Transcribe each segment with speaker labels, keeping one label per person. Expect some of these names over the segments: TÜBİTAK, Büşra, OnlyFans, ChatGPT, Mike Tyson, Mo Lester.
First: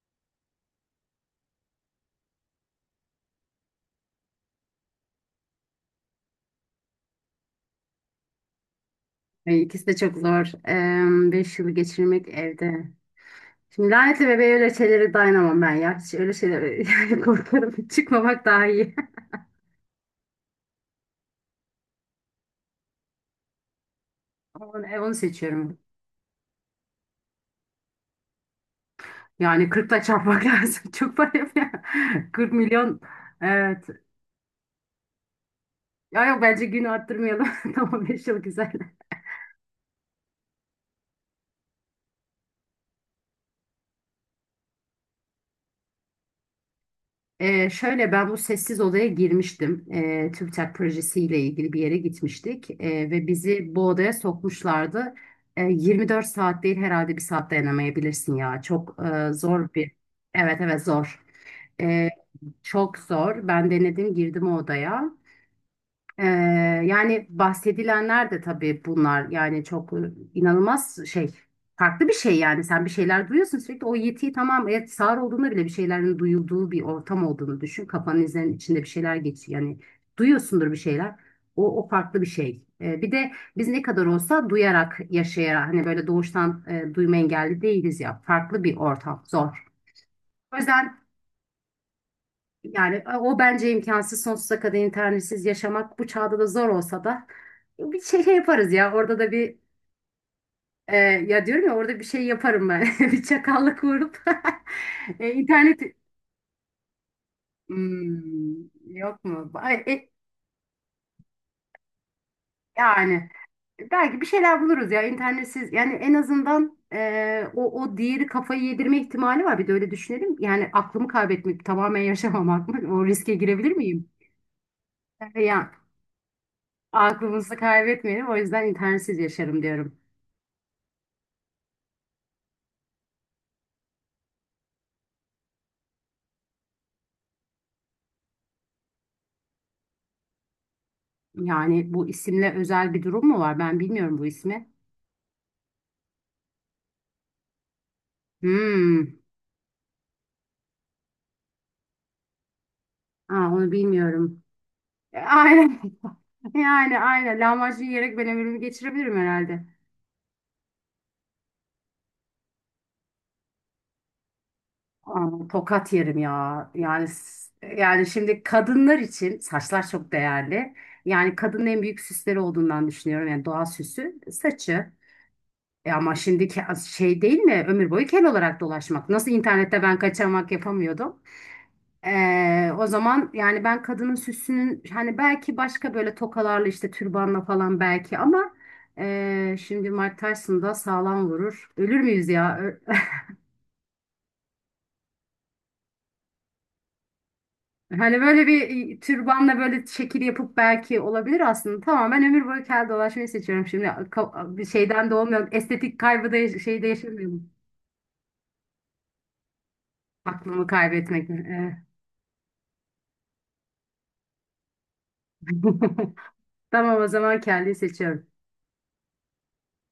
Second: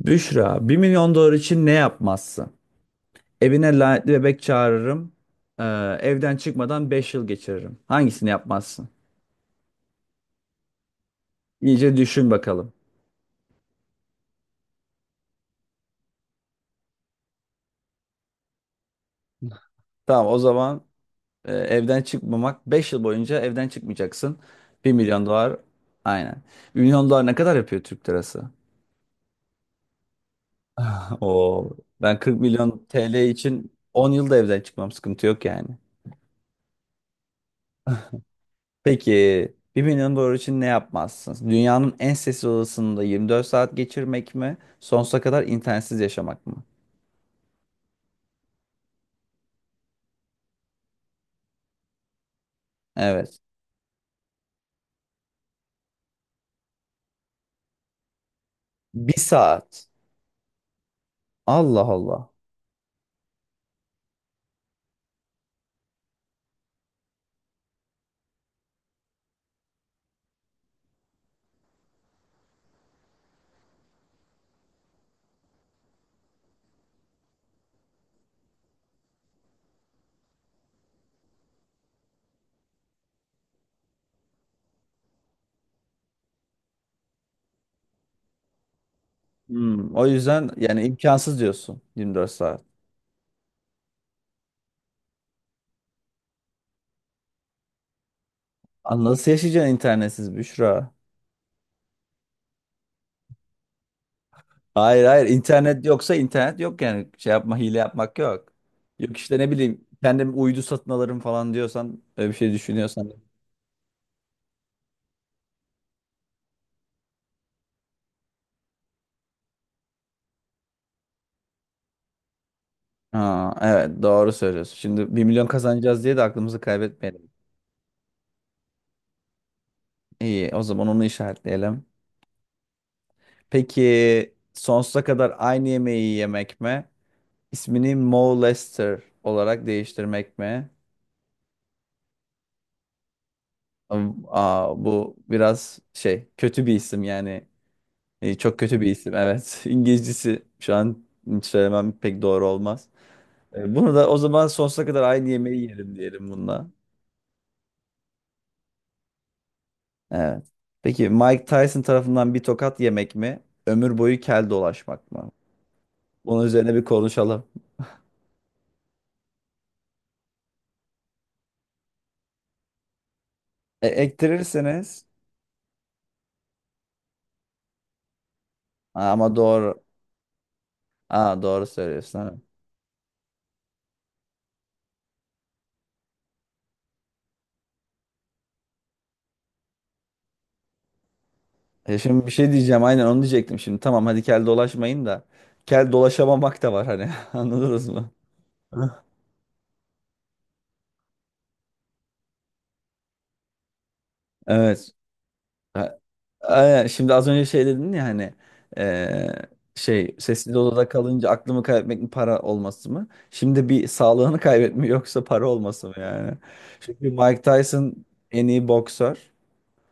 Speaker 1: Büşra, 1 milyon dolar için ne yapmazsın? Evine lanetli bebek çağırırım. Ee, evden çıkmadan 5 yıl geçiririm. Hangisini yapmazsın?
Speaker 2: Ay, İkisi de çok zor. Beş yılı
Speaker 1: İyice
Speaker 2: geçirmek
Speaker 1: düşün bakalım.
Speaker 2: evde. Şimdi lanetli bebeğe öyle şeylere dayanamam ben ya. Hiç öyle şeylere yani korkarım. Çıkmamak daha iyi.
Speaker 1: Tamam o zaman evden çıkmamak, 5 yıl boyunca evden çıkmayacaksın.
Speaker 2: Ama
Speaker 1: Bir
Speaker 2: onu
Speaker 1: milyon dolar
Speaker 2: seçiyorum.
Speaker 1: aynen. 1 milyon dolar ne kadar yapıyor Türk lirası?
Speaker 2: Yani 40'la çarpmak lazım. Çok para yapıyor.
Speaker 1: Oo, ben 40
Speaker 2: 40
Speaker 1: milyon
Speaker 2: milyon.
Speaker 1: TL için
Speaker 2: Evet.
Speaker 1: 10 yılda evden çıkmam, sıkıntı yok yani.
Speaker 2: Ya yok, bence gün arttırmayalım. Tamam, 5 yıl güzel.
Speaker 1: Peki 1 milyon dolar için ne yapmazsın? Dünyanın en sessiz odasında 24 saat geçirmek mi? Sonsuza kadar internetsiz yaşamak mı?
Speaker 2: Şöyle, ben bu sessiz odaya girmiştim. TÜBİTAK projesiyle ilgili bir yere gitmiştik ve
Speaker 1: Evet.
Speaker 2: bizi bu odaya sokmuşlardı. 24 saat değil, herhalde bir saat dayanamayabilirsin ya. Çok
Speaker 1: Bir
Speaker 2: zor
Speaker 1: saat.
Speaker 2: bir. Evet evet, zor.
Speaker 1: Allah
Speaker 2: Ee,
Speaker 1: Allah.
Speaker 2: Çok zor. Ben denedim, girdim o odaya. Ee, Yani bahsedilenler de tabii bunlar. Yani çok inanılmaz şey, farklı bir şey. Yani sen bir şeyler duyuyorsun sürekli o yetiyi, tamam, evet, sağır olduğunda bile bir şeylerin duyulduğu bir ortam olduğunu düşün, kafanın izlerinin içinde bir şeyler geçiyor yani. Duyuyorsundur bir şeyler. O farklı bir şey. Bir de biz ne kadar olsa duyarak yaşayarak, hani böyle doğuştan duyma engelli değiliz ya, farklı bir ortam zor.
Speaker 1: Hmm, o yüzden
Speaker 2: O
Speaker 1: yani
Speaker 2: yüzden
Speaker 1: imkansız diyorsun 24 saat.
Speaker 2: yani o bence imkansız. Sonsuza kadar internetsiz yaşamak bu çağda da zor olsa da, bir şey, şey yaparız ya
Speaker 1: Aa,
Speaker 2: orada
Speaker 1: nasıl
Speaker 2: da bir.
Speaker 1: yaşayacaksın internetsiz Büşra?
Speaker 2: Ya diyorum ya, orada bir şey yaparım ben. Bir çakallık vurup
Speaker 1: Hayır, hayır, internet
Speaker 2: internet.
Speaker 1: yoksa internet yok, yani şey yapma, hile yapmak yok.
Speaker 2: Hmm,
Speaker 1: Yok
Speaker 2: yok
Speaker 1: işte, ne
Speaker 2: mu? Ay,
Speaker 1: bileyim, kendim uydu satın alırım falan diyorsan, öyle bir şey düşünüyorsan.
Speaker 2: yani belki bir şeyler buluruz ya internetsiz. Yani en azından o diğeri kafayı yedirme ihtimali var, bir de öyle düşünelim yani. Aklımı kaybetmek, tamamen yaşamamak mı? O riske
Speaker 1: Ha,
Speaker 2: girebilir
Speaker 1: evet,
Speaker 2: miyim?
Speaker 1: doğru söylüyorsun. Şimdi 1 milyon
Speaker 2: Yani
Speaker 1: kazanacağız diye de aklımızı kaybetmeyelim.
Speaker 2: aklımızı kaybetmeyelim. O yüzden internetsiz yaşarım diyorum.
Speaker 1: İyi, o zaman onu işaretleyelim. Peki sonsuza kadar aynı yemeği yemek mi? İsmini Mo Lester olarak değiştirmek mi?
Speaker 2: Yani bu isimle özel bir durum mu var? Ben bilmiyorum bu
Speaker 1: Aa,
Speaker 2: ismi.
Speaker 1: bu biraz şey, kötü bir isim yani. Çok kötü bir isim,
Speaker 2: Hmm.
Speaker 1: evet. İngilizcesi şu an hiç söylemem, pek doğru olmaz.
Speaker 2: Aa, onu
Speaker 1: Bunu da o
Speaker 2: bilmiyorum.
Speaker 1: zaman sonsuza kadar aynı yemeği
Speaker 2: Aynen.
Speaker 1: yerim diyelim bununla.
Speaker 2: Yani aynen. Lahmacun yiyerek ben ömrümü geçirebilirim herhalde.
Speaker 1: Evet. Peki Mike Tyson tarafından bir tokat yemek mi? Ömür boyu kel dolaşmak mı?
Speaker 2: Aa, tokat yerim
Speaker 1: Bunun
Speaker 2: ya.
Speaker 1: üzerine bir
Speaker 2: Yani
Speaker 1: konuşalım.
Speaker 2: yani şimdi kadınlar için saçlar çok değerli. Yani kadının en büyük süsleri olduğundan düşünüyorum. Yani doğal süsü saçı.
Speaker 1: Ektirirseniz.
Speaker 2: Ama şimdiki şey değil mi? Ömür boyu kel olarak dolaşmak.
Speaker 1: Ha,
Speaker 2: Nasıl
Speaker 1: ama
Speaker 2: internette
Speaker 1: doğru.
Speaker 2: ben kaçamak yapamıyordum.
Speaker 1: Ha, doğru söylüyorsun. Ha.
Speaker 2: O zaman yani ben kadının süsünün hani belki başka böyle tokalarla, işte türbanla falan belki ama şimdi Mike Tyson da sağlam vurur. Ölür
Speaker 1: Şimdi
Speaker 2: müyüz
Speaker 1: bir şey
Speaker 2: ya?
Speaker 1: diyeceğim. Aynen onu diyecektim şimdi. Tamam, hadi kel dolaşmayın da. Kel dolaşamamak da var hani. Anladınız mı?
Speaker 2: Hani böyle bir türbanla böyle şekil yapıp belki olabilir aslında. Tamam, ben ömür boyu kel dolaşmayı seçiyorum. Şimdi bir
Speaker 1: Evet.
Speaker 2: şeyden de olmuyor.
Speaker 1: A-
Speaker 2: Estetik kaybı da
Speaker 1: Aynen.
Speaker 2: şeyde
Speaker 1: Şimdi az önce
Speaker 2: yaşamıyorum.
Speaker 1: şey dedin ya hani, eee, şey, sessiz
Speaker 2: Aklımı
Speaker 1: odada kalınca
Speaker 2: kaybetmek.
Speaker 1: aklımı
Speaker 2: Evet.
Speaker 1: kaybetmek mi, para olması mı? Şimdi bir sağlığını kaybetme yoksa para olması mı yani?
Speaker 2: Tamam, o
Speaker 1: Çünkü
Speaker 2: zaman
Speaker 1: Mike
Speaker 2: kelliyi
Speaker 1: Tyson
Speaker 2: seçiyorum.
Speaker 1: en iyi boksör.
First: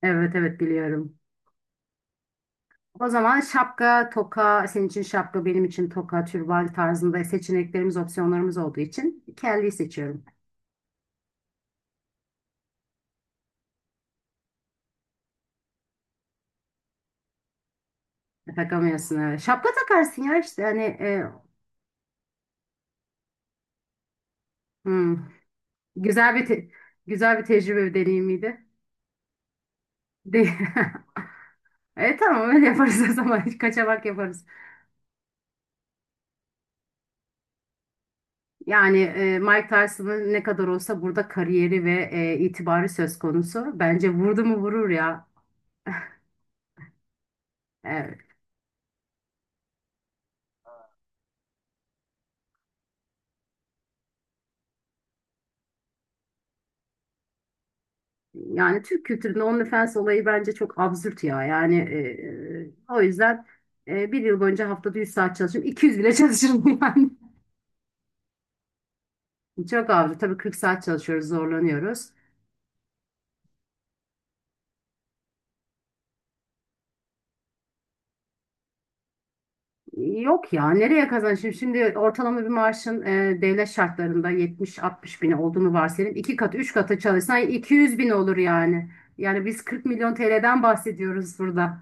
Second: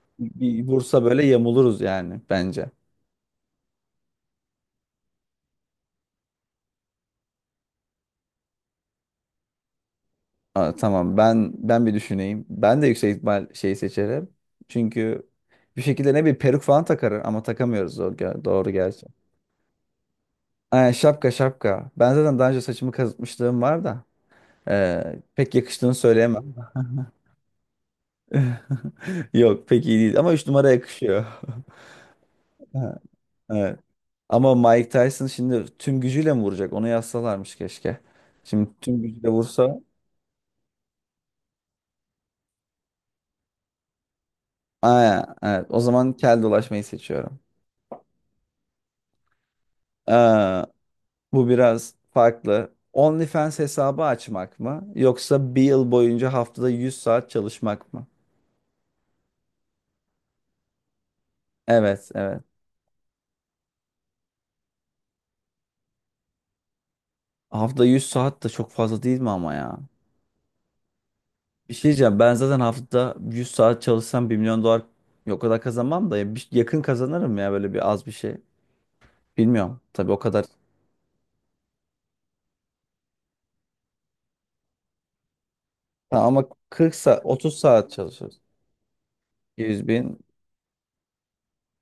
Speaker 2: Evet evet,
Speaker 1: Bir vursa
Speaker 2: biliyorum.
Speaker 1: böyle yamuluruz yani bence.
Speaker 2: O zaman şapka, toka, senin için şapka, benim için toka, türban tarzında seçeneklerimiz, opsiyonlarımız olduğu için kelliyi seçiyorum.
Speaker 1: Aa, tamam, ben bir düşüneyim. Ben de yüksek ihtimal şeyi seçerim. Çünkü bir şekilde ne bir peruk falan takarım, ama takamıyoruz, doğru, doğru gerçi.
Speaker 2: Takamıyorsun, evet. Şapka takarsın ya işte, hani
Speaker 1: Aynen, şapka şapka. Ben zaten daha önce saçımı kazıtmışlığım var da
Speaker 2: hmm,
Speaker 1: pek yakıştığını
Speaker 2: güzel bir
Speaker 1: söyleyemem.
Speaker 2: güzel bir tecrübe, bir deneyimiydi.
Speaker 1: Yok, pek iyi değil ama
Speaker 2: De
Speaker 1: 3 numara yakışıyor.
Speaker 2: tamam, öyle
Speaker 1: Ha,
Speaker 2: yaparız o zaman.
Speaker 1: evet.
Speaker 2: Kaçamak yaparız.
Speaker 1: Ama Mike Tyson şimdi tüm gücüyle mi vuracak? Onu yazsalarmış keşke. Şimdi
Speaker 2: Yani
Speaker 1: tüm gücüyle
Speaker 2: Mike
Speaker 1: vursa.
Speaker 2: Tyson'ın ne kadar olsa burada kariyeri ve itibarı söz konusu. Bence vurdu mu vurur
Speaker 1: Aynen,
Speaker 2: ya.
Speaker 1: evet. O zaman kel dolaşmayı seçiyorum.
Speaker 2: E,
Speaker 1: Aa, bu biraz farklı. OnlyFans hesabı açmak mı, yoksa bir yıl boyunca haftada 100 saat çalışmak mı?
Speaker 2: Yani Türk kültüründe OnlyFans olayı bence çok absürt ya. Yani
Speaker 1: Evet, evet.
Speaker 2: o yüzden bir yıl boyunca haftada 100 saat çalışırım. 200 bile çalışırım yani.
Speaker 1: Haftada 100 saat de çok fazla değil mi ama ya?
Speaker 2: Çok absürt. Tabii 40 saat çalışıyoruz,
Speaker 1: Bir şey
Speaker 2: zorlanıyoruz.
Speaker 1: diyeceğim. Ben zaten haftada 100 saat çalışsam 1 milyon dolar o kadar kazanmam da ya, yakın kazanırım ya böyle, bir az bir şey. Bilmiyorum. Tabii o kadar.
Speaker 2: Yok ya, nereye kazançım? Şimdi ortalama bir maaşın devlet şartlarında 70-60 bin olduğunu varsayalım.
Speaker 1: Ha,
Speaker 2: İki
Speaker 1: ama
Speaker 2: katı 3
Speaker 1: 40
Speaker 2: katı
Speaker 1: saat,
Speaker 2: çalışsan
Speaker 1: 30 saat
Speaker 2: 200 bin olur
Speaker 1: çalışırız.
Speaker 2: yani. Yani biz 40
Speaker 1: 100
Speaker 2: milyon
Speaker 1: bin.
Speaker 2: TL'den bahsediyoruz burada.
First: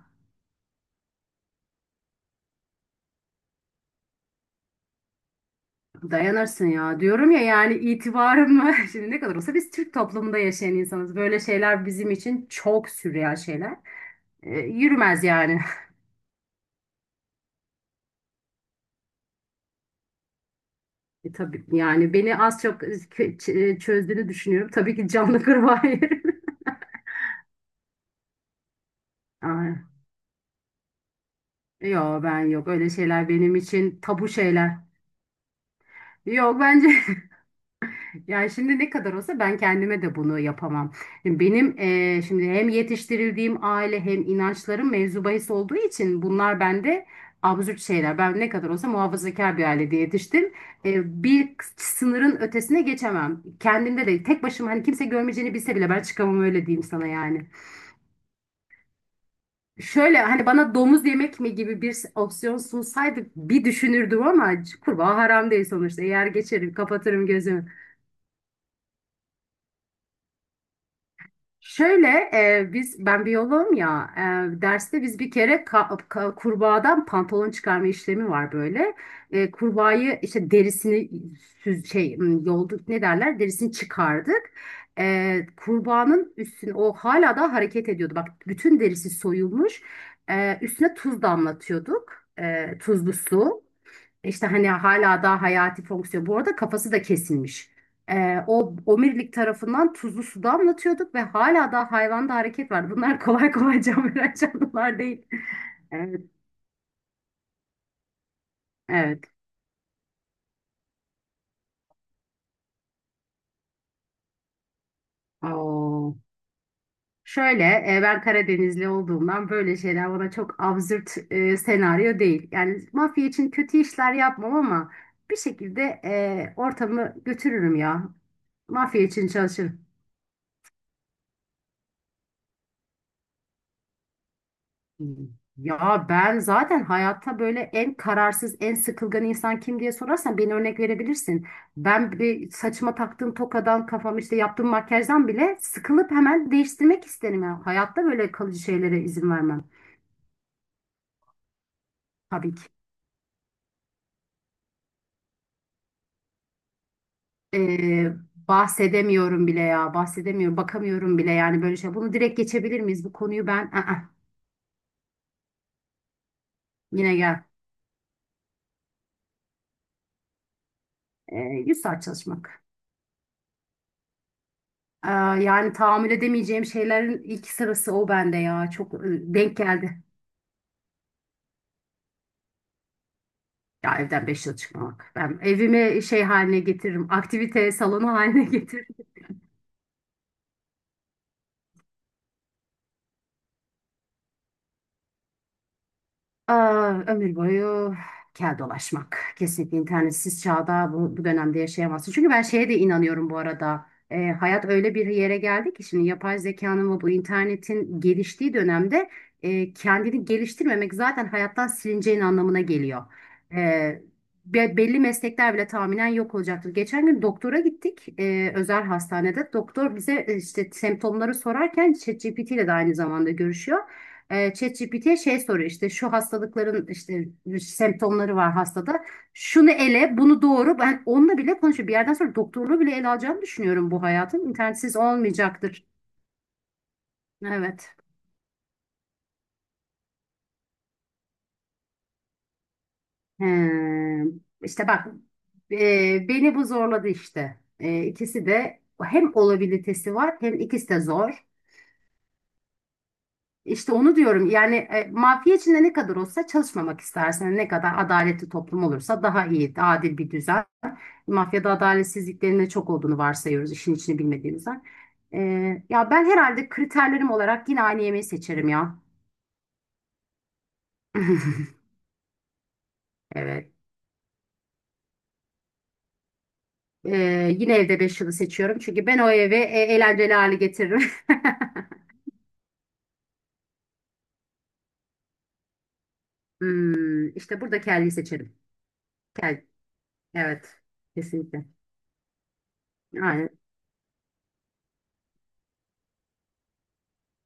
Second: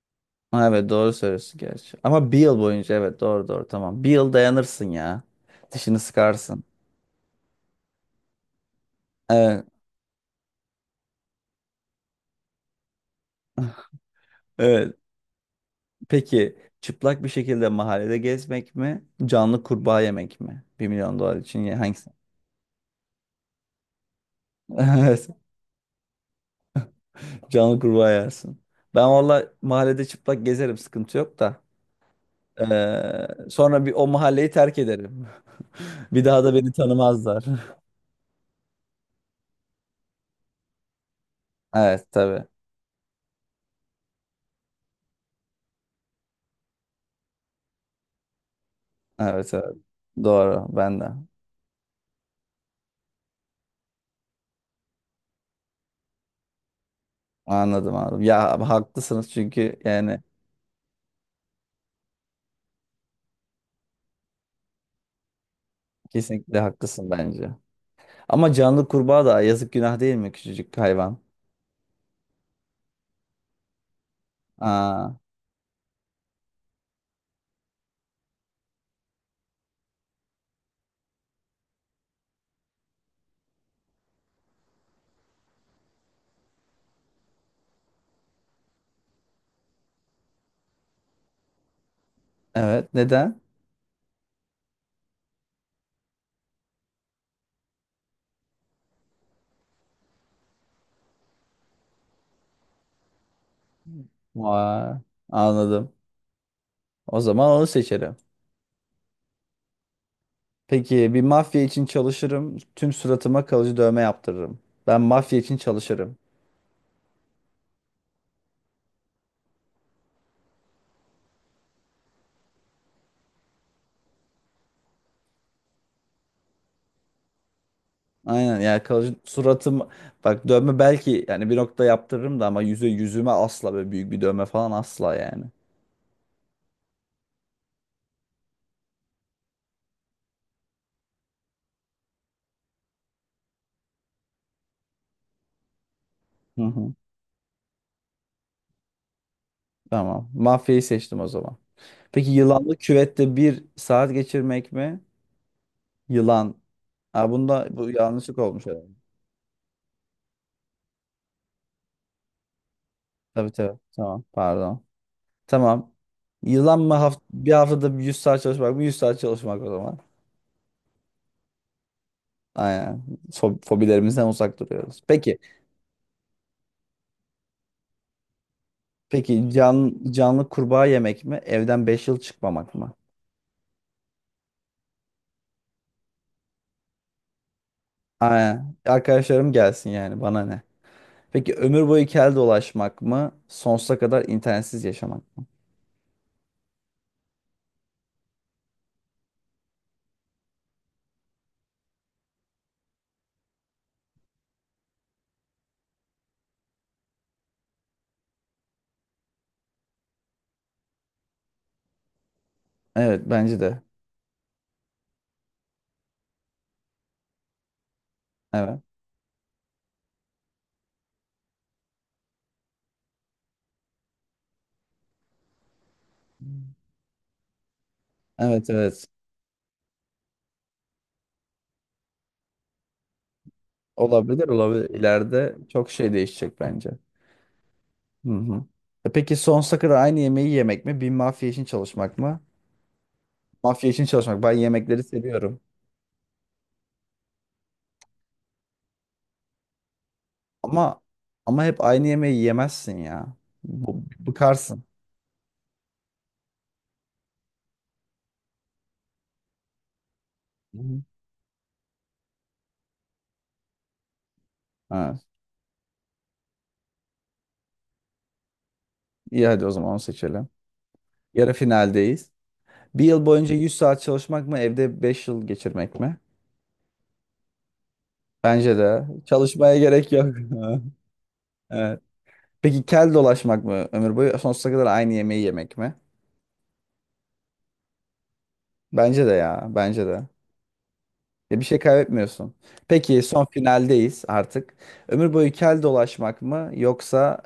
Speaker 1: Ha, evet, doğru söylüyorsun gerçi. Ama bir yıl boyunca, evet, doğru, doğru, tamam. Bir yıl dayanırsın ya. Dişini sıkarsın.
Speaker 2: Dayanırsın ya diyorum ya, yani itibarımı şimdi ne kadar olsa
Speaker 1: Evet.
Speaker 2: biz Türk toplumunda yaşayan insanız. Böyle şeyler bizim için çok sürreal şeyler.
Speaker 1: Evet.
Speaker 2: Yürümez yani.
Speaker 1: Peki çıplak bir şekilde mahallede gezmek mi? Canlı kurbağa yemek mi? Bir milyon dolar için
Speaker 2: Tabii
Speaker 1: hangisi?
Speaker 2: yani beni az çok çözdüğünü düşünüyorum. Tabii ki
Speaker 1: Evet,
Speaker 2: canlı kurbağa yerim.
Speaker 1: canlı kurbağa yersin. Ben valla
Speaker 2: Ay,
Speaker 1: mahallede çıplak gezerim, sıkıntı yok da.
Speaker 2: yok, ben yok öyle şeyler, benim
Speaker 1: Sonra bir
Speaker 2: için
Speaker 1: o
Speaker 2: tabu
Speaker 1: mahalleyi terk
Speaker 2: şeyler.
Speaker 1: ederim. Bir daha da
Speaker 2: Yok
Speaker 1: beni
Speaker 2: bence.
Speaker 1: tanımazlar.
Speaker 2: Yani şimdi ne kadar olsa ben kendime de bunu yapamam. Şimdi benim
Speaker 1: Evet, tabii.
Speaker 2: şimdi hem yetiştirildiğim aile hem inançlarım mevzu bahis olduğu için bunlar bende absürt şeyler. Ben ne kadar olsa
Speaker 1: Evet,
Speaker 2: muhafazakar bir
Speaker 1: evet.
Speaker 2: ailede yetiştim.
Speaker 1: Doğru, ben de.
Speaker 2: Bir sınırın ötesine geçemem. Kendimde de tek başıma, hani kimse görmeyeceğini bilse bile ben çıkamam, öyle diyeyim sana yani.
Speaker 1: Anladım, anladım. Ya, haklısınız çünkü
Speaker 2: Şöyle,
Speaker 1: yani
Speaker 2: hani bana domuz yemek mi gibi bir opsiyon sunsaydı bir düşünürdüm ama kurbağa haram değil sonuçta. Yer
Speaker 1: kesinlikle
Speaker 2: geçerim,
Speaker 1: haklısın
Speaker 2: kapatırım
Speaker 1: bence.
Speaker 2: gözümü.
Speaker 1: Ama canlı kurbağa da yazık, günah değil mi, küçücük hayvan?
Speaker 2: Şöyle ben biyoloğum ya, derste
Speaker 1: Aa.
Speaker 2: biz bir kere kurbağadan pantolon çıkarma işlemi var böyle. Kurbağayı işte derisini yolduk, ne derler, derisini çıkardık. Kurbağanın üstüne, o hala da hareket ediyordu. Bak, bütün derisi soyulmuş. Üstüne tuz damlatıyorduk.
Speaker 1: Evet.
Speaker 2: Tuzlu
Speaker 1: Neden?
Speaker 2: su. İşte hani hala daha hayati fonksiyon. Bu arada kafası da kesilmiş. O omirlik tarafından tuzlu suda anlatıyorduk ve hala daha hayvanda hareket var. Bunlar kolay kolay can veren
Speaker 1: Vay,
Speaker 2: canlılar değil.
Speaker 1: anladım.
Speaker 2: Evet,
Speaker 1: O zaman onu seçerim.
Speaker 2: evet.
Speaker 1: Peki bir mafya için çalışırım. Tüm suratıma kalıcı dövme yaptırırım. Ben mafya için çalışırım.
Speaker 2: Oo. Şöyle ben Karadenizli olduğumdan böyle şeyler bana çok absürt senaryo değil. Yani mafya için kötü işler yapmam ama bir şekilde ortamı götürürüm ya.
Speaker 1: Aynen, yani
Speaker 2: Mafya
Speaker 1: kalıcı
Speaker 2: için çalışırım.
Speaker 1: suratım, bak, dövme belki yani bir nokta yaptırırım da, ama yüzüme asla böyle büyük bir dövme falan, asla yani.
Speaker 2: Ya ben zaten hayatta böyle en kararsız, en sıkılgan insan kim diye sorarsan beni örnek verebilirsin. Ben bir saçıma taktığım tokadan, kafam işte yaptığım makyajdan bile sıkılıp hemen
Speaker 1: Hı hı.
Speaker 2: değiştirmek isterim. Yani hayatta böyle kalıcı şeylere izin vermem,
Speaker 1: Tamam. Mafyayı seçtim o zaman. Peki
Speaker 2: tabii ki.
Speaker 1: yılanlı küvette bir saat geçirmek mi? Yılan. Aa, bunda bu
Speaker 2: Ee,
Speaker 1: yanlışlık olmuş herhalde.
Speaker 2: Bahsedemiyorum bile ya, bahsedemiyorum, bakamıyorum bile, yani böyle şey. Bunu direkt geçebilir miyiz? Bu konuyu
Speaker 1: Tabii,
Speaker 2: ben,
Speaker 1: tabii.
Speaker 2: Aa,
Speaker 1: Tamam. Pardon. Tamam. Yılan mı,
Speaker 2: yine gel.
Speaker 1: haftada bir 100 saat çalışmak mı? 100 saat çalışmak o zaman.
Speaker 2: Ee, 100 saat çalışmak.
Speaker 1: Aynen. Fobilerimizden uzak duruyoruz.
Speaker 2: Ee,
Speaker 1: Peki.
Speaker 2: Yani tahammül edemeyeceğim şeylerin ilk sırası o bende ya. Çok
Speaker 1: Peki
Speaker 2: denk geldi.
Speaker 1: canlı kurbağa yemek mi? Evden 5 yıl çıkmamak mı?
Speaker 2: Ya evden 5 yıl çıkmamak. Ben evimi şey haline getiririm. Aktivite salonu haline
Speaker 1: Aynen.
Speaker 2: getiririm.
Speaker 1: Arkadaşlarım gelsin, yani bana ne? Peki ömür boyu kel dolaşmak mı? Sonsuza kadar internetsiz yaşamak mı?
Speaker 2: Aa, ömür boyu kel dolaşmak. Kesinlikle internetsiz çağda bu dönemde yaşayamazsın. Çünkü ben şeye de inanıyorum bu arada. Hayat öyle bir yere geldi ki şimdi yapay zekanın ve bu internetin geliştiği dönemde, kendini geliştirmemek zaten hayattan silineceğin anlamına geliyor.
Speaker 1: Evet, bence de.
Speaker 2: Ee, belli meslekler bile tahminen yok olacaktır. Geçen gün doktora gittik,
Speaker 1: Evet.
Speaker 2: özel hastanede. Doktor bize işte semptomları sorarken ChatGPT ile de aynı zamanda görüşüyor. ChatGPT'ye şey soruyor, işte şu hastalıkların işte semptomları var
Speaker 1: Evet,
Speaker 2: hastada.
Speaker 1: evet.
Speaker 2: Şunu ele, bunu doğru. Ben onunla bile konuşuyorum. Bir yerden sonra doktorluğu bile ele alacağını düşünüyorum bu hayatın.
Speaker 1: Olabilir, olabilir.
Speaker 2: İnternetsiz
Speaker 1: İleride
Speaker 2: olmayacaktır.
Speaker 1: çok şey değişecek bence.
Speaker 2: Evet.
Speaker 1: Hı hı. Peki sonsuza kadar aynı yemeği yemek mi? Bir mafya için çalışmak mı? Mafya için
Speaker 2: Ee,
Speaker 1: çalışmak. Ben
Speaker 2: işte
Speaker 1: yemekleri
Speaker 2: bak,
Speaker 1: seviyorum.
Speaker 2: e, beni bu zorladı işte. İkisi de hem olabilitesi var hem ikisi
Speaker 1: Ama
Speaker 2: de zor.
Speaker 1: ama hep aynı yemeği yemezsin ya.
Speaker 2: İşte onu diyorum yani
Speaker 1: Bıkarsın.
Speaker 2: mafya içinde ne kadar olsa çalışmamak istersen, ne kadar adaletli toplum olursa daha iyi, adil bir düzen.
Speaker 1: Hı hı.
Speaker 2: Mafyada adaletsizliklerin de çok olduğunu varsayıyoruz, işin içini bilmediğimizden.
Speaker 1: Ha,
Speaker 2: Ya ben herhalde kriterlerim olarak yine aynı yemeği seçerim ya.
Speaker 1: iyi, hadi o zaman onu seçelim. Yarı finaldeyiz. Bir yıl boyunca
Speaker 2: Evet.
Speaker 1: 100 saat çalışmak mı? Evde 5 yıl geçirmek mi?
Speaker 2: Yine evde 5 yılı
Speaker 1: Bence
Speaker 2: seçiyorum.
Speaker 1: de.
Speaker 2: Çünkü ben o eve
Speaker 1: Çalışmaya gerek
Speaker 2: eğlenceli
Speaker 1: yok.
Speaker 2: hale getiririm.
Speaker 1: Evet. Peki kel dolaşmak mı ömür boyu? Sonsuza kadar aynı yemeği yemek mi?
Speaker 2: Hmm, işte burada kelleyi seçerim.
Speaker 1: Bence de
Speaker 2: Kel,
Speaker 1: ya. Bence de.
Speaker 2: evet.
Speaker 1: Ya bir
Speaker 2: Kesinlikle.
Speaker 1: şey kaybetmiyorsun. Peki son
Speaker 2: Yani
Speaker 1: finaldeyiz artık. Ömür boyu kel dolaşmak mı yoksa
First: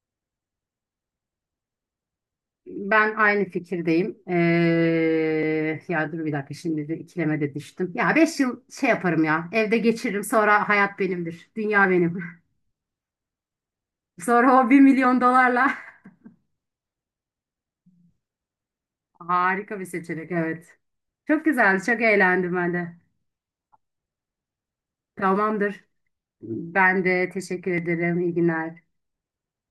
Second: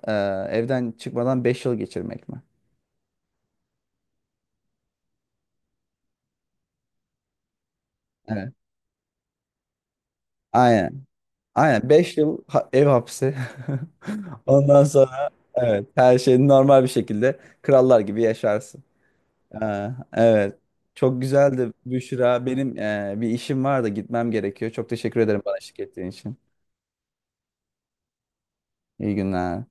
Speaker 1: evden çıkmadan 5 yıl geçirmek mi?
Speaker 2: ben aynı fikirdeyim. Ya dur bir dakika, şimdi de ikileme de düştüm. Ya beş
Speaker 1: Evet.
Speaker 2: yıl şey yaparım ya. Evde geçiririm, sonra hayat
Speaker 1: Aynen.
Speaker 2: benimdir.
Speaker 1: Aynen
Speaker 2: Dünya
Speaker 1: beş
Speaker 2: benim.
Speaker 1: yıl ev hapsi.
Speaker 2: Sonra o bir
Speaker 1: Ondan
Speaker 2: milyon
Speaker 1: sonra,
Speaker 2: dolarla
Speaker 1: evet, her şey normal bir şekilde krallar gibi yaşarsın.
Speaker 2: harika bir seçenek,
Speaker 1: Evet.
Speaker 2: evet.
Speaker 1: Çok
Speaker 2: Çok
Speaker 1: güzeldi
Speaker 2: güzel, çok
Speaker 1: Büşra.
Speaker 2: eğlendim ben
Speaker 1: Benim
Speaker 2: de.
Speaker 1: bir işim var da gitmem gerekiyor. Çok teşekkür ederim bana eşlik
Speaker 2: Tamamdır.
Speaker 1: ettiğin için.
Speaker 2: Ben de teşekkür ederim. İyi günler.
Speaker 1: İyi günler.